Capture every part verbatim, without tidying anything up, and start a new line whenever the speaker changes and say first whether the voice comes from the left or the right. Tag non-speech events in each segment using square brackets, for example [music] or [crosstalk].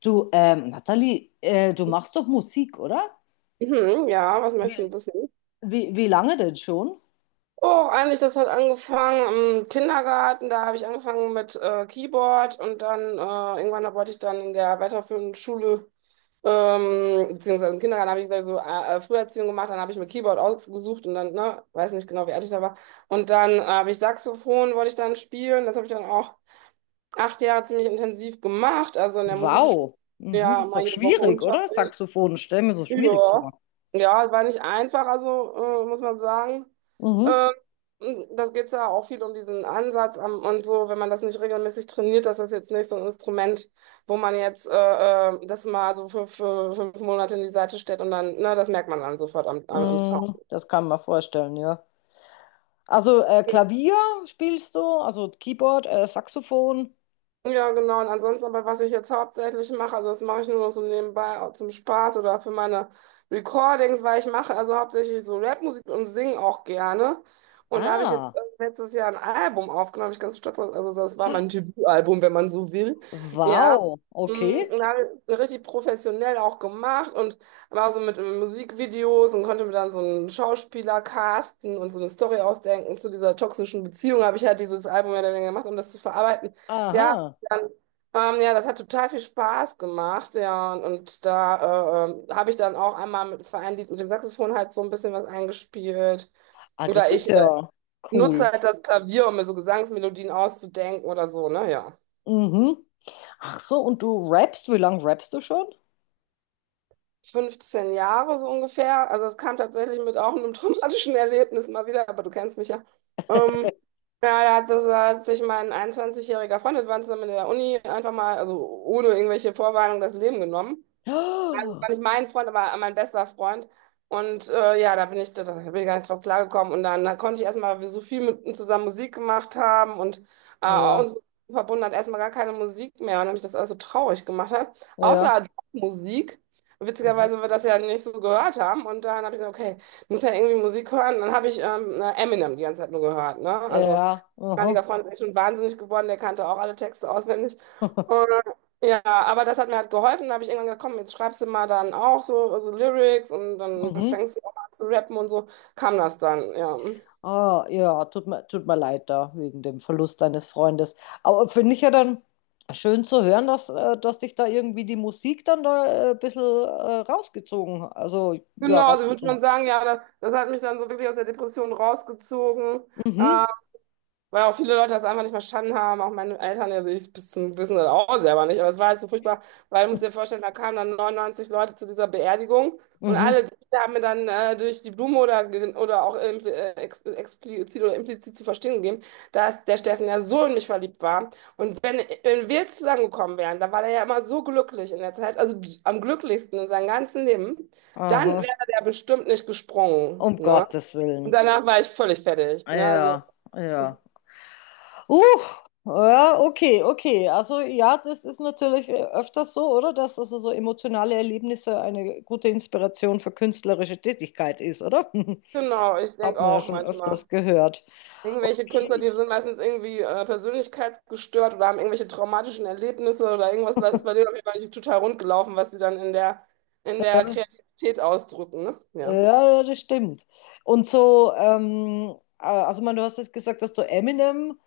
left: Du, ähm, Nathalie, äh, du machst doch Musik, oder?
right: Mhm, ja, was möchtest du
left: Wie,
right: wissen?
left: wie, wie lange denn schon?
right: Oh, eigentlich, das hat angefangen im Kindergarten. Da habe ich angefangen mit äh, Keyboard und dann äh, irgendwann da wollte ich dann in der weiterführenden Schule, ähm, beziehungsweise im Kindergarten habe ich gleich so äh, äh, Früherziehung gemacht. Dann habe ich mir Keyboard ausgesucht und dann, ne, weiß nicht genau, wie alt ich da war. Und dann habe ich Saxophon, wollte ich dann spielen. Das habe ich dann auch acht Jahre ziemlich intensiv gemacht. Also in der Musikschule,
left: Wow. Mhm,
right: ja,
left: das ist
right: mal
left: doch
right: jede Woche
left: schwierig, oder?
right: Unterricht.
left: Saxophon, stell mir so schwierig vor.
right: Ja. Ja, es war nicht einfach, also äh, muss man sagen.
left: Mhm.
right: Ähm, Das geht ja auch viel um diesen Ansatz am, und so, wenn man das nicht regelmäßig trainiert, dass das ist jetzt nicht so ein Instrument, wo man jetzt äh, äh, das mal so für, für fünf Monate in die Seite stellt und dann, ne, das merkt man dann sofort am, am, am Sound.
left: Mm, das kann man vorstellen, ja. Also äh, Klavier spielst du, also Keyboard, äh, Saxophon.
right: Ja, genau. Und ansonsten, aber was ich jetzt hauptsächlich mache, also das mache ich nur noch so nebenbei auch zum Spaß oder für meine Recordings, weil ich mache also hauptsächlich so Rapmusik und singe auch gerne. Und da habe ich jetzt
left: Ah,
right: äh, letztes Jahr ein Album aufgenommen, bin ich ganz stolz drauf. Also das war mein Debütalbum, wenn man so will. Ja.
left: wow.
right: Mm,
left: Okay.
right: und habe ich richtig professionell auch gemacht und war so mit Musikvideos und konnte mir dann so einen Schauspieler casten und so eine Story ausdenken zu dieser toxischen Beziehung. Habe ich halt dieses Album ja dann gemacht, um das zu verarbeiten. Ja,
left: Aha.
right: dann, ähm, ja, das hat total viel Spaß gemacht, ja, und, und da äh, ähm, habe ich dann auch einmal mit Vereinlied mit dem Saxophon halt so ein bisschen was eingespielt.
left: Ah, das
right: Oder
left: ist
right: ich äh,
left: ja cool.
right: nutze halt das Klavier, um mir so Gesangsmelodien auszudenken oder so, ne, ja.
left: Mhm. Ach so, und du rappst, wie lange rappst du schon?
right: fünfzehn Jahre so ungefähr, also es kam tatsächlich mit auch einem [laughs] traumatischen Erlebnis mal wieder, aber du kennst mich ja. Ähm, ja, da hat, das, hat sich mein einundzwanzigjähriger-jähriger Freund, wir waren zusammen in der Uni, einfach mal, also ohne irgendwelche Vorwarnung, das Leben genommen. Also, es war
left: [gasps]
right: nicht mein Freund, aber mein bester Freund. Und äh, ja, da bin ich, da bin ich gar nicht drauf klargekommen. Und dann da konnte ich erstmal, weil wir so viel mit ihm zusammen Musik gemacht haben und äh,
left: Ja,
right: uns verbunden hat erstmal gar keine Musik mehr. Und dann mich das alles so traurig gemacht hat.
left: ja.
right: Außer Musik.
left: Aha.
right: Witzigerweise, weil wir das ja nicht so gehört haben. Und dann habe ich gedacht, okay, ich muss ja irgendwie Musik hören. Dann habe ich ähm, Eminem die ganze Zeit nur gehört. Ne? Also
left: Ja,
right: damaliger
left: aha.
right: Freund ist echt schon wahnsinnig geworden, der kannte auch alle Texte auswendig. Und,
left: [laughs]
right: ja, aber das hat mir halt geholfen. Da habe ich irgendwann gedacht, komm, jetzt schreibst du mal dann auch so, so Lyrics und dann
left: Mhm.
right: fängst du auch an zu rappen und so kam das dann, ja.
left: Ah, ja, tut mir, tut mir leid da wegen dem Verlust deines Freundes. Aber finde ich ja dann schön zu hören, dass, äh, dass dich da irgendwie die Musik dann da äh, ein bisschen äh, rausgezogen, also ja,
right: Genau, also ich würde schon
left: rausgezogen.
right: sagen, ja, das, das hat mich dann so wirklich aus der Depression rausgezogen.
left: Mhm,
right: Ähm, Weil auch viele Leute das einfach nicht verstanden haben, auch meine Eltern, also ich bis zum Wissen das auch selber nicht, aber es war halt so furchtbar, weil du musst dir vorstellen, da kamen dann neunundneunzig Leute zu dieser Beerdigung und
left: mhm,
right: alle die haben mir dann äh, durch die Blume oder, ge- oder auch impl- äh, ex explizit oder implizit zu verstehen gegeben, dass der Steffen ja so in mich verliebt war. Und wenn, wenn wir zusammengekommen wären, da war der ja immer so glücklich in der Zeit, also am glücklichsten in seinem ganzen Leben, dann
left: aha,
right: wäre der bestimmt nicht gesprungen,
left: um
right: ne?
left: Gottes
right: Und
left: Willen.
right: danach war ich völlig fertig, ne? Also.
left: Ja, ja. Uh, ja, okay, okay. Also ja, das ist natürlich äh, öfters so, oder? Dass also so emotionale Erlebnisse eine gute Inspiration für künstlerische Tätigkeit ist, oder?
right: Genau, ich
left: [laughs] Hat
right: denke
left: man ja
right: auch
left: schon
right: manchmal.
left: öfters gehört.
right: Irgendwelche Künstler,
left: Okay.
right: die sind meistens irgendwie äh, persönlichkeitsgestört oder haben irgendwelche traumatischen Erlebnisse oder irgendwas ist bei denen auf jeden Fall nicht total rund gelaufen, was sie dann in der, in der
left: Ja,
right: Kreativität ausdrücken, ne?
left: ja,
right: Ja.
left: ja, ja, das stimmt. Und so, ähm, äh, also man, du hast jetzt gesagt, dass du Eminem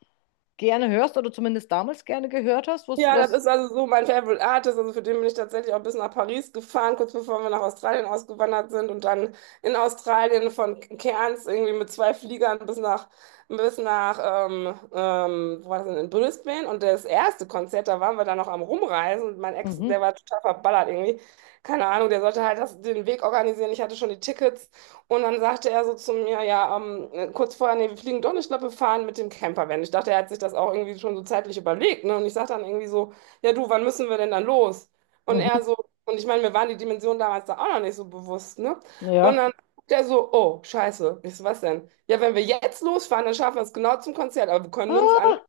left: gerne hörst oder zumindest damals gerne gehört hast. Was,
right: Ja, das
left: was?
right: ist also so mein Favorite Artist. Also für den bin ich tatsächlich auch bis nach Paris gefahren, kurz bevor wir nach Australien ausgewandert sind und dann in Australien von Cairns irgendwie mit zwei Fliegern bis nach, bis nach, ähm, ähm, wo war das denn, in Brisbane. Und das erste Konzert, da waren wir dann noch am Rumreisen und mein Ex,
left: Mhm,
right: der war total verballert irgendwie. Keine Ahnung, der sollte halt das, den Weg organisieren. Ich hatte schon die Tickets. Und dann sagte er so zu mir, ja, ähm, kurz vorher, nee, wir fliegen doch nicht, ich glaube, wir fahren mit dem Campervan. Ich dachte, er hat sich das auch irgendwie schon so zeitlich überlegt, ne? Und ich sagte dann irgendwie so, ja, du, wann müssen wir denn dann los? Und er
left: mhm,
right: so, und ich meine, mir waren die Dimensionen damals da auch noch nicht so bewusst, ne? Und
left: ja.
right: dann der so, oh, scheiße. Ich so, was denn? Ja, wenn wir jetzt losfahren, dann schaffen wir es genau zum Konzert, aber wir können nirgends an.
left: Ah,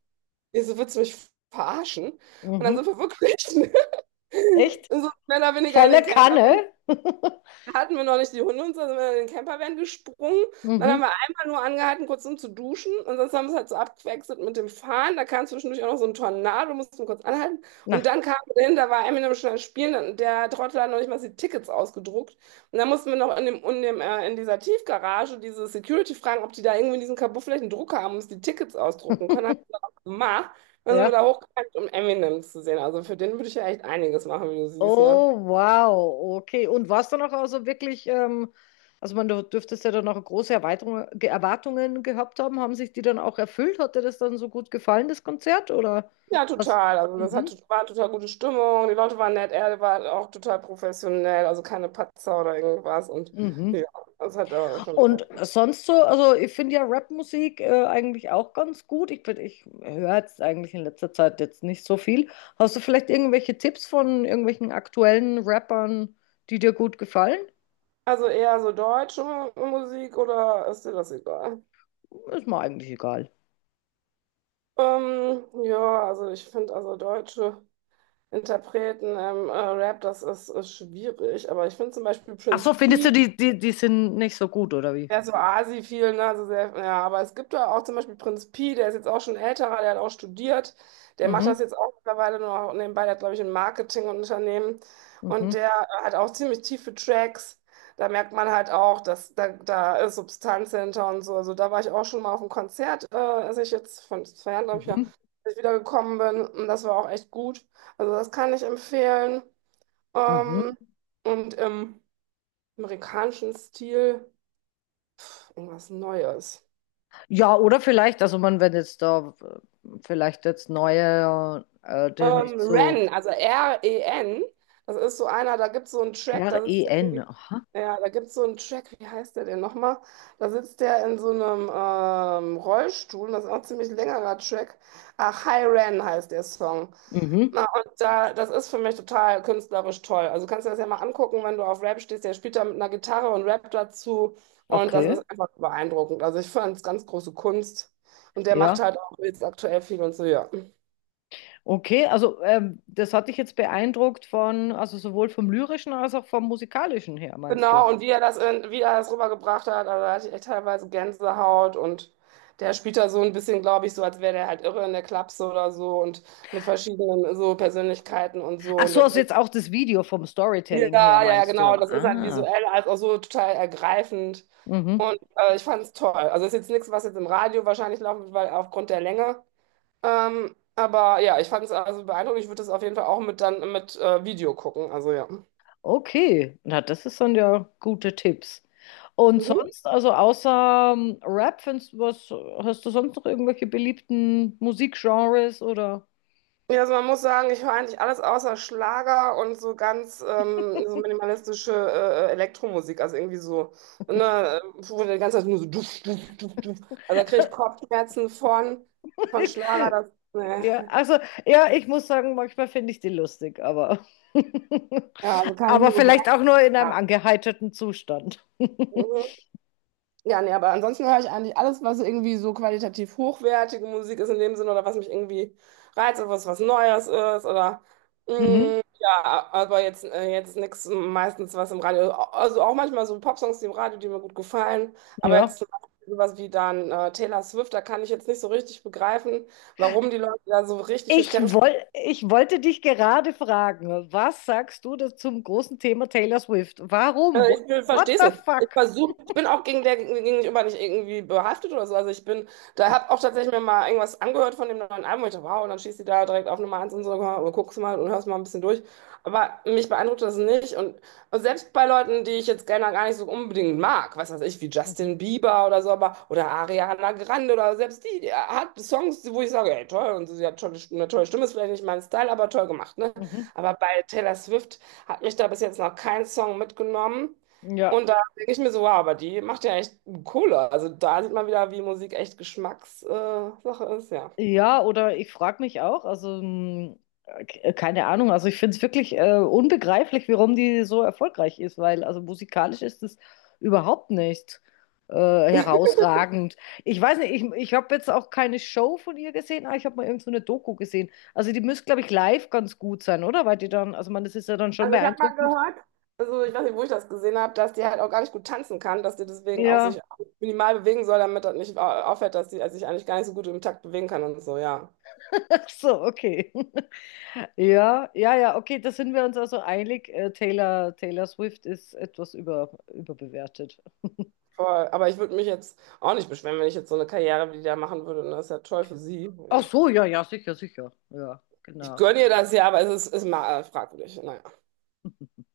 right: Ich so, willst du mich verarschen? Und dann
left: mhm.
right: sind wir wirklich, [laughs]
left: Echt?
right: so mehr oder weniger in den
left: Volle
right: Camper
left: Kanne? [laughs]
right: hatten wir noch nicht die Hunde und so, sind wir in den Campervan gesprungen. Dann haben
left: Mhm.
right: wir einmal nur angehalten, kurz um zu duschen. Und sonst haben wir es halt so abgewechselt mit dem Fahren. Da kam zwischendurch auch noch so ein Tornado, mussten kurz anhalten. Und
left: Na.
right: dann kamen wir hin, da war Eminem schon am Spielen. Dann, der Trottel hat noch nicht mal die Tickets ausgedruckt. Und dann mussten wir noch in dem, in dem, äh, in dieser Tiefgarage diese Security fragen, ob die da irgendwie in diesem Kabuff vielleicht einen Drucker haben, um uns die Tickets ausdrucken können. Haben wir auch gemacht. Dann sind wir
left: Ja.
right: da hochgegangen, um Eminem zu sehen. Also für den würde ich ja echt einiges machen, wie du siehst, ja.
left: Oh, wow. Okay. Und war es dann auch also wirklich, ähm, also man, du dürftest ja dann auch große Erweiterung, Ge- Erwartungen gehabt haben. Haben sich die dann auch erfüllt? Hat dir das dann so gut gefallen, das Konzert? Oder
right: Ja,
left: was?
right: total. Also das hatte,
left: Mhm.
right: war eine total gute Stimmung. Die Leute waren nett, er war auch total professionell, also keine Patzer oder irgendwas. Und
left: Mhm.
right: ja, das hat er schon.
left: Und sonst so, also ich finde ja Rapmusik äh, eigentlich auch ganz gut. Ich, bin- ich höre jetzt eigentlich in letzter Zeit jetzt nicht so viel. Hast du vielleicht irgendwelche Tipps von irgendwelchen aktuellen Rappern, die dir gut gefallen?
right: Also eher so deutsche Musik oder ist dir das egal?
left: Ist mir eigentlich egal.
right: Ähm, ja, also ich finde also deutsche Interpreten im äh, Rap, das ist, ist schwierig. Aber ich finde zum Beispiel
left: Ach so,
right: Prince
left: findest du,
right: P.
left: die, die, die sind nicht so gut, oder wie?
right: Der ist so Asi viel, ne? Also sehr, ja, aber es gibt da auch zum Beispiel Prinz Pi, der ist jetzt auch schon älterer, der hat auch studiert. Der macht das
left: Mhm,
right: jetzt auch mittlerweile nur noch nebenbei, der hat, glaube ich, ein Marketingunternehmen. Und
left: mhm,
right: der hat auch ziemlich tiefe Tracks. Da merkt man halt auch, dass da, da ist Substanz hinter und so. Also da war ich auch schon mal auf einem Konzert, äh, als ich jetzt von zwei Jahren, glaube ich, ja,
left: mhm,
right: als ich wiedergekommen bin. Und das war auch echt gut. Also das kann ich empfehlen. Ähm,
left: mhm.
right: und im amerikanischen Stil irgendwas Neues.
left: Ja, oder vielleicht, also man, wenn jetzt da äh, vielleicht jetzt neue, äh, die nicht
right: Ähm,
left: so
right: Ren, also R-E-N, das ist so einer, da gibt es so einen Track, da sitzt der
left: R E N,
right: irgendwie,
left: aha.
right: ja, da gibt es so einen Track, wie heißt der denn nochmal? Da sitzt der in so einem ähm, Rollstuhl, das ist auch ein ziemlich längerer Track. Ach, Hi Ren heißt der Song.
left: Mhm,
right: Na, und da, das ist für mich total künstlerisch toll. Also kannst du das ja mal angucken, wenn du auf Rap stehst, der spielt da mit einer Gitarre und rappt dazu und das
left: okay,
right: ist einfach beeindruckend. Also ich fand es ganz große Kunst und der macht
left: ja.
right: halt auch jetzt aktuell viel und so, ja.
left: Okay, also ähm, das hat dich jetzt beeindruckt von, also sowohl vom lyrischen als auch vom musikalischen her, meinst du?
right: Genau, und wie er das, in, wie er das rübergebracht hat, also da hatte ich echt teilweise Gänsehaut und der spielt da so ein bisschen, glaube ich, so, als wäre der halt irre in der Klapse oder so und mit verschiedenen so Persönlichkeiten und so.
left: Ach
right: Und
left: so,
right: der,
left: also jetzt auch das Video vom
right: ja,
left: Storytelling her,
right: ja, ja,
left: meinst du?
right: genau, das ist halt
left: Ah,
right: visuell als auch so total ergreifend.
left: mhm.
right: Und äh, ich fand es toll. Also ist jetzt nichts, was jetzt im Radio wahrscheinlich laufen wird, weil aufgrund der Länge. Ähm, aber ja, ich fand es also beeindruckend. Ich würde das auf jeden Fall auch mit dann mit äh, Video gucken. Also ja.
left: Okay, na, das ist dann ja gute Tipps. Und
right: Mhm.
left: sonst, also außer ähm, Rap, findest du was, hast du sonst noch irgendwelche beliebten Musikgenres oder?
right: Ja, also man muss sagen, ich höre eigentlich alles außer Schlager und so ganz ähm, so minimalistische äh, Elektromusik. Also irgendwie so, ne, äh, wo die ganze Zeit nur so duff, duff, duff, duff. Also da kriege ich Kopfschmerzen von, von Schlager. Das,
left: [laughs] Ja,
right: ne.
left: also ja, ich muss sagen, manchmal finde ich die lustig, aber [laughs]
right: Ja, also kann ich
left: aber
right: nur
left: vielleicht
right: begrenzt
left: auch nur in einem angeheiterten Zustand. [laughs]
right: haben. Ja, nee, aber ansonsten höre ich eigentlich alles, was irgendwie so qualitativ hochwertige Musik ist in dem Sinne oder was mich irgendwie reizt oder was was Neues ist oder
left: Mhm,
right: mm, ja, aber jetzt, äh, jetzt nichts meistens was im Radio. Also auch manchmal so Popsongs, die im Radio, die mir gut gefallen. Aber
left: ja.
right: jetzt zum Beispiel sowas wie dann äh, Taylor Swift, da kann ich jetzt nicht so richtig begreifen, warum die Leute da so richtig
left: Ich
right: hysterisch.
left: woll, ich wollte dich gerade fragen, was sagst du da zum großen Thema Taylor Swift? Warum?
right: Äh,
left: What,
right: Ich
left: what
right: verstehe es
left: the
right: nicht. Ich
left: fuck?
right: versuche, ich bin auch gegen der gegenüber nicht irgendwie behaftet oder so. Also ich bin, da habe auch tatsächlich mir mal irgendwas angehört von dem neuen Album. Ich dachte, wow, und dann schießt die da direkt auf Nummer eins und so, und guckst mal und hörst mal ein bisschen durch. Aber mich beeindruckt das nicht. Und, und selbst bei Leuten, die ich jetzt gerne gar nicht so unbedingt mag, was weiß ich, wie Justin
left: [laughs]
right: Bieber oder so, aber oder Ariana Grande oder selbst die, die hat Songs, wo ich sage, ey, toll, und sie hat tolle, eine tolle Stimme, ist vielleicht nicht mein Style, aber toll gemacht, ne?
left: Mhm.
right: Aber bei Taylor Swift. Hat mich da bis jetzt noch kein Song mitgenommen.
left: Ja,
right: Und da denke ich mir so, wow, aber die macht ja echt Kohle. Also da sieht man wieder, wie Musik echt Geschmackssache äh, Sache ist, ja.
left: ja, oder ich frage mich auch, also mh, k- keine Ahnung, also ich finde es wirklich äh, unbegreiflich, warum die so erfolgreich ist, weil also musikalisch ist es überhaupt nicht äh, herausragend. Ich weiß nicht, ich, ich habe jetzt auch keine Show von ihr gesehen, aber ich habe mal irgend so eine Doku gesehen. Also die müsste, glaube ich, live ganz gut sein, oder? Weil die dann, also man, das ist ja dann schon
right: Also ich habe mal
left: beeindruckend.
right: gehört, also ich weiß nicht, wo ich das gesehen habe, dass die halt auch gar nicht gut tanzen kann, dass die deswegen auch
left: Ja,
right: sich minimal bewegen soll, damit das nicht au- auffällt, dass sie also sich eigentlich gar nicht so gut im Takt bewegen kann und so, ja.
left: [laughs] ach so, okay. Ja, ja, ja, okay, da sind wir uns also einig. Äh, Taylor, Taylor Swift ist etwas über, überbewertet.
right: Voll. Aber ich würde mich jetzt auch nicht beschweren, wenn ich jetzt so eine Karriere wie die da machen würde. Und das ist ja toll für sie,
left: Ach
right: ja.
left: so, ja, ja, sicher, sicher. Ja,
right: Ich
left: genau.
right: gönne ihr das ja, aber es ist, ist mal äh, fragwürdig. Naja.
left: [laughs]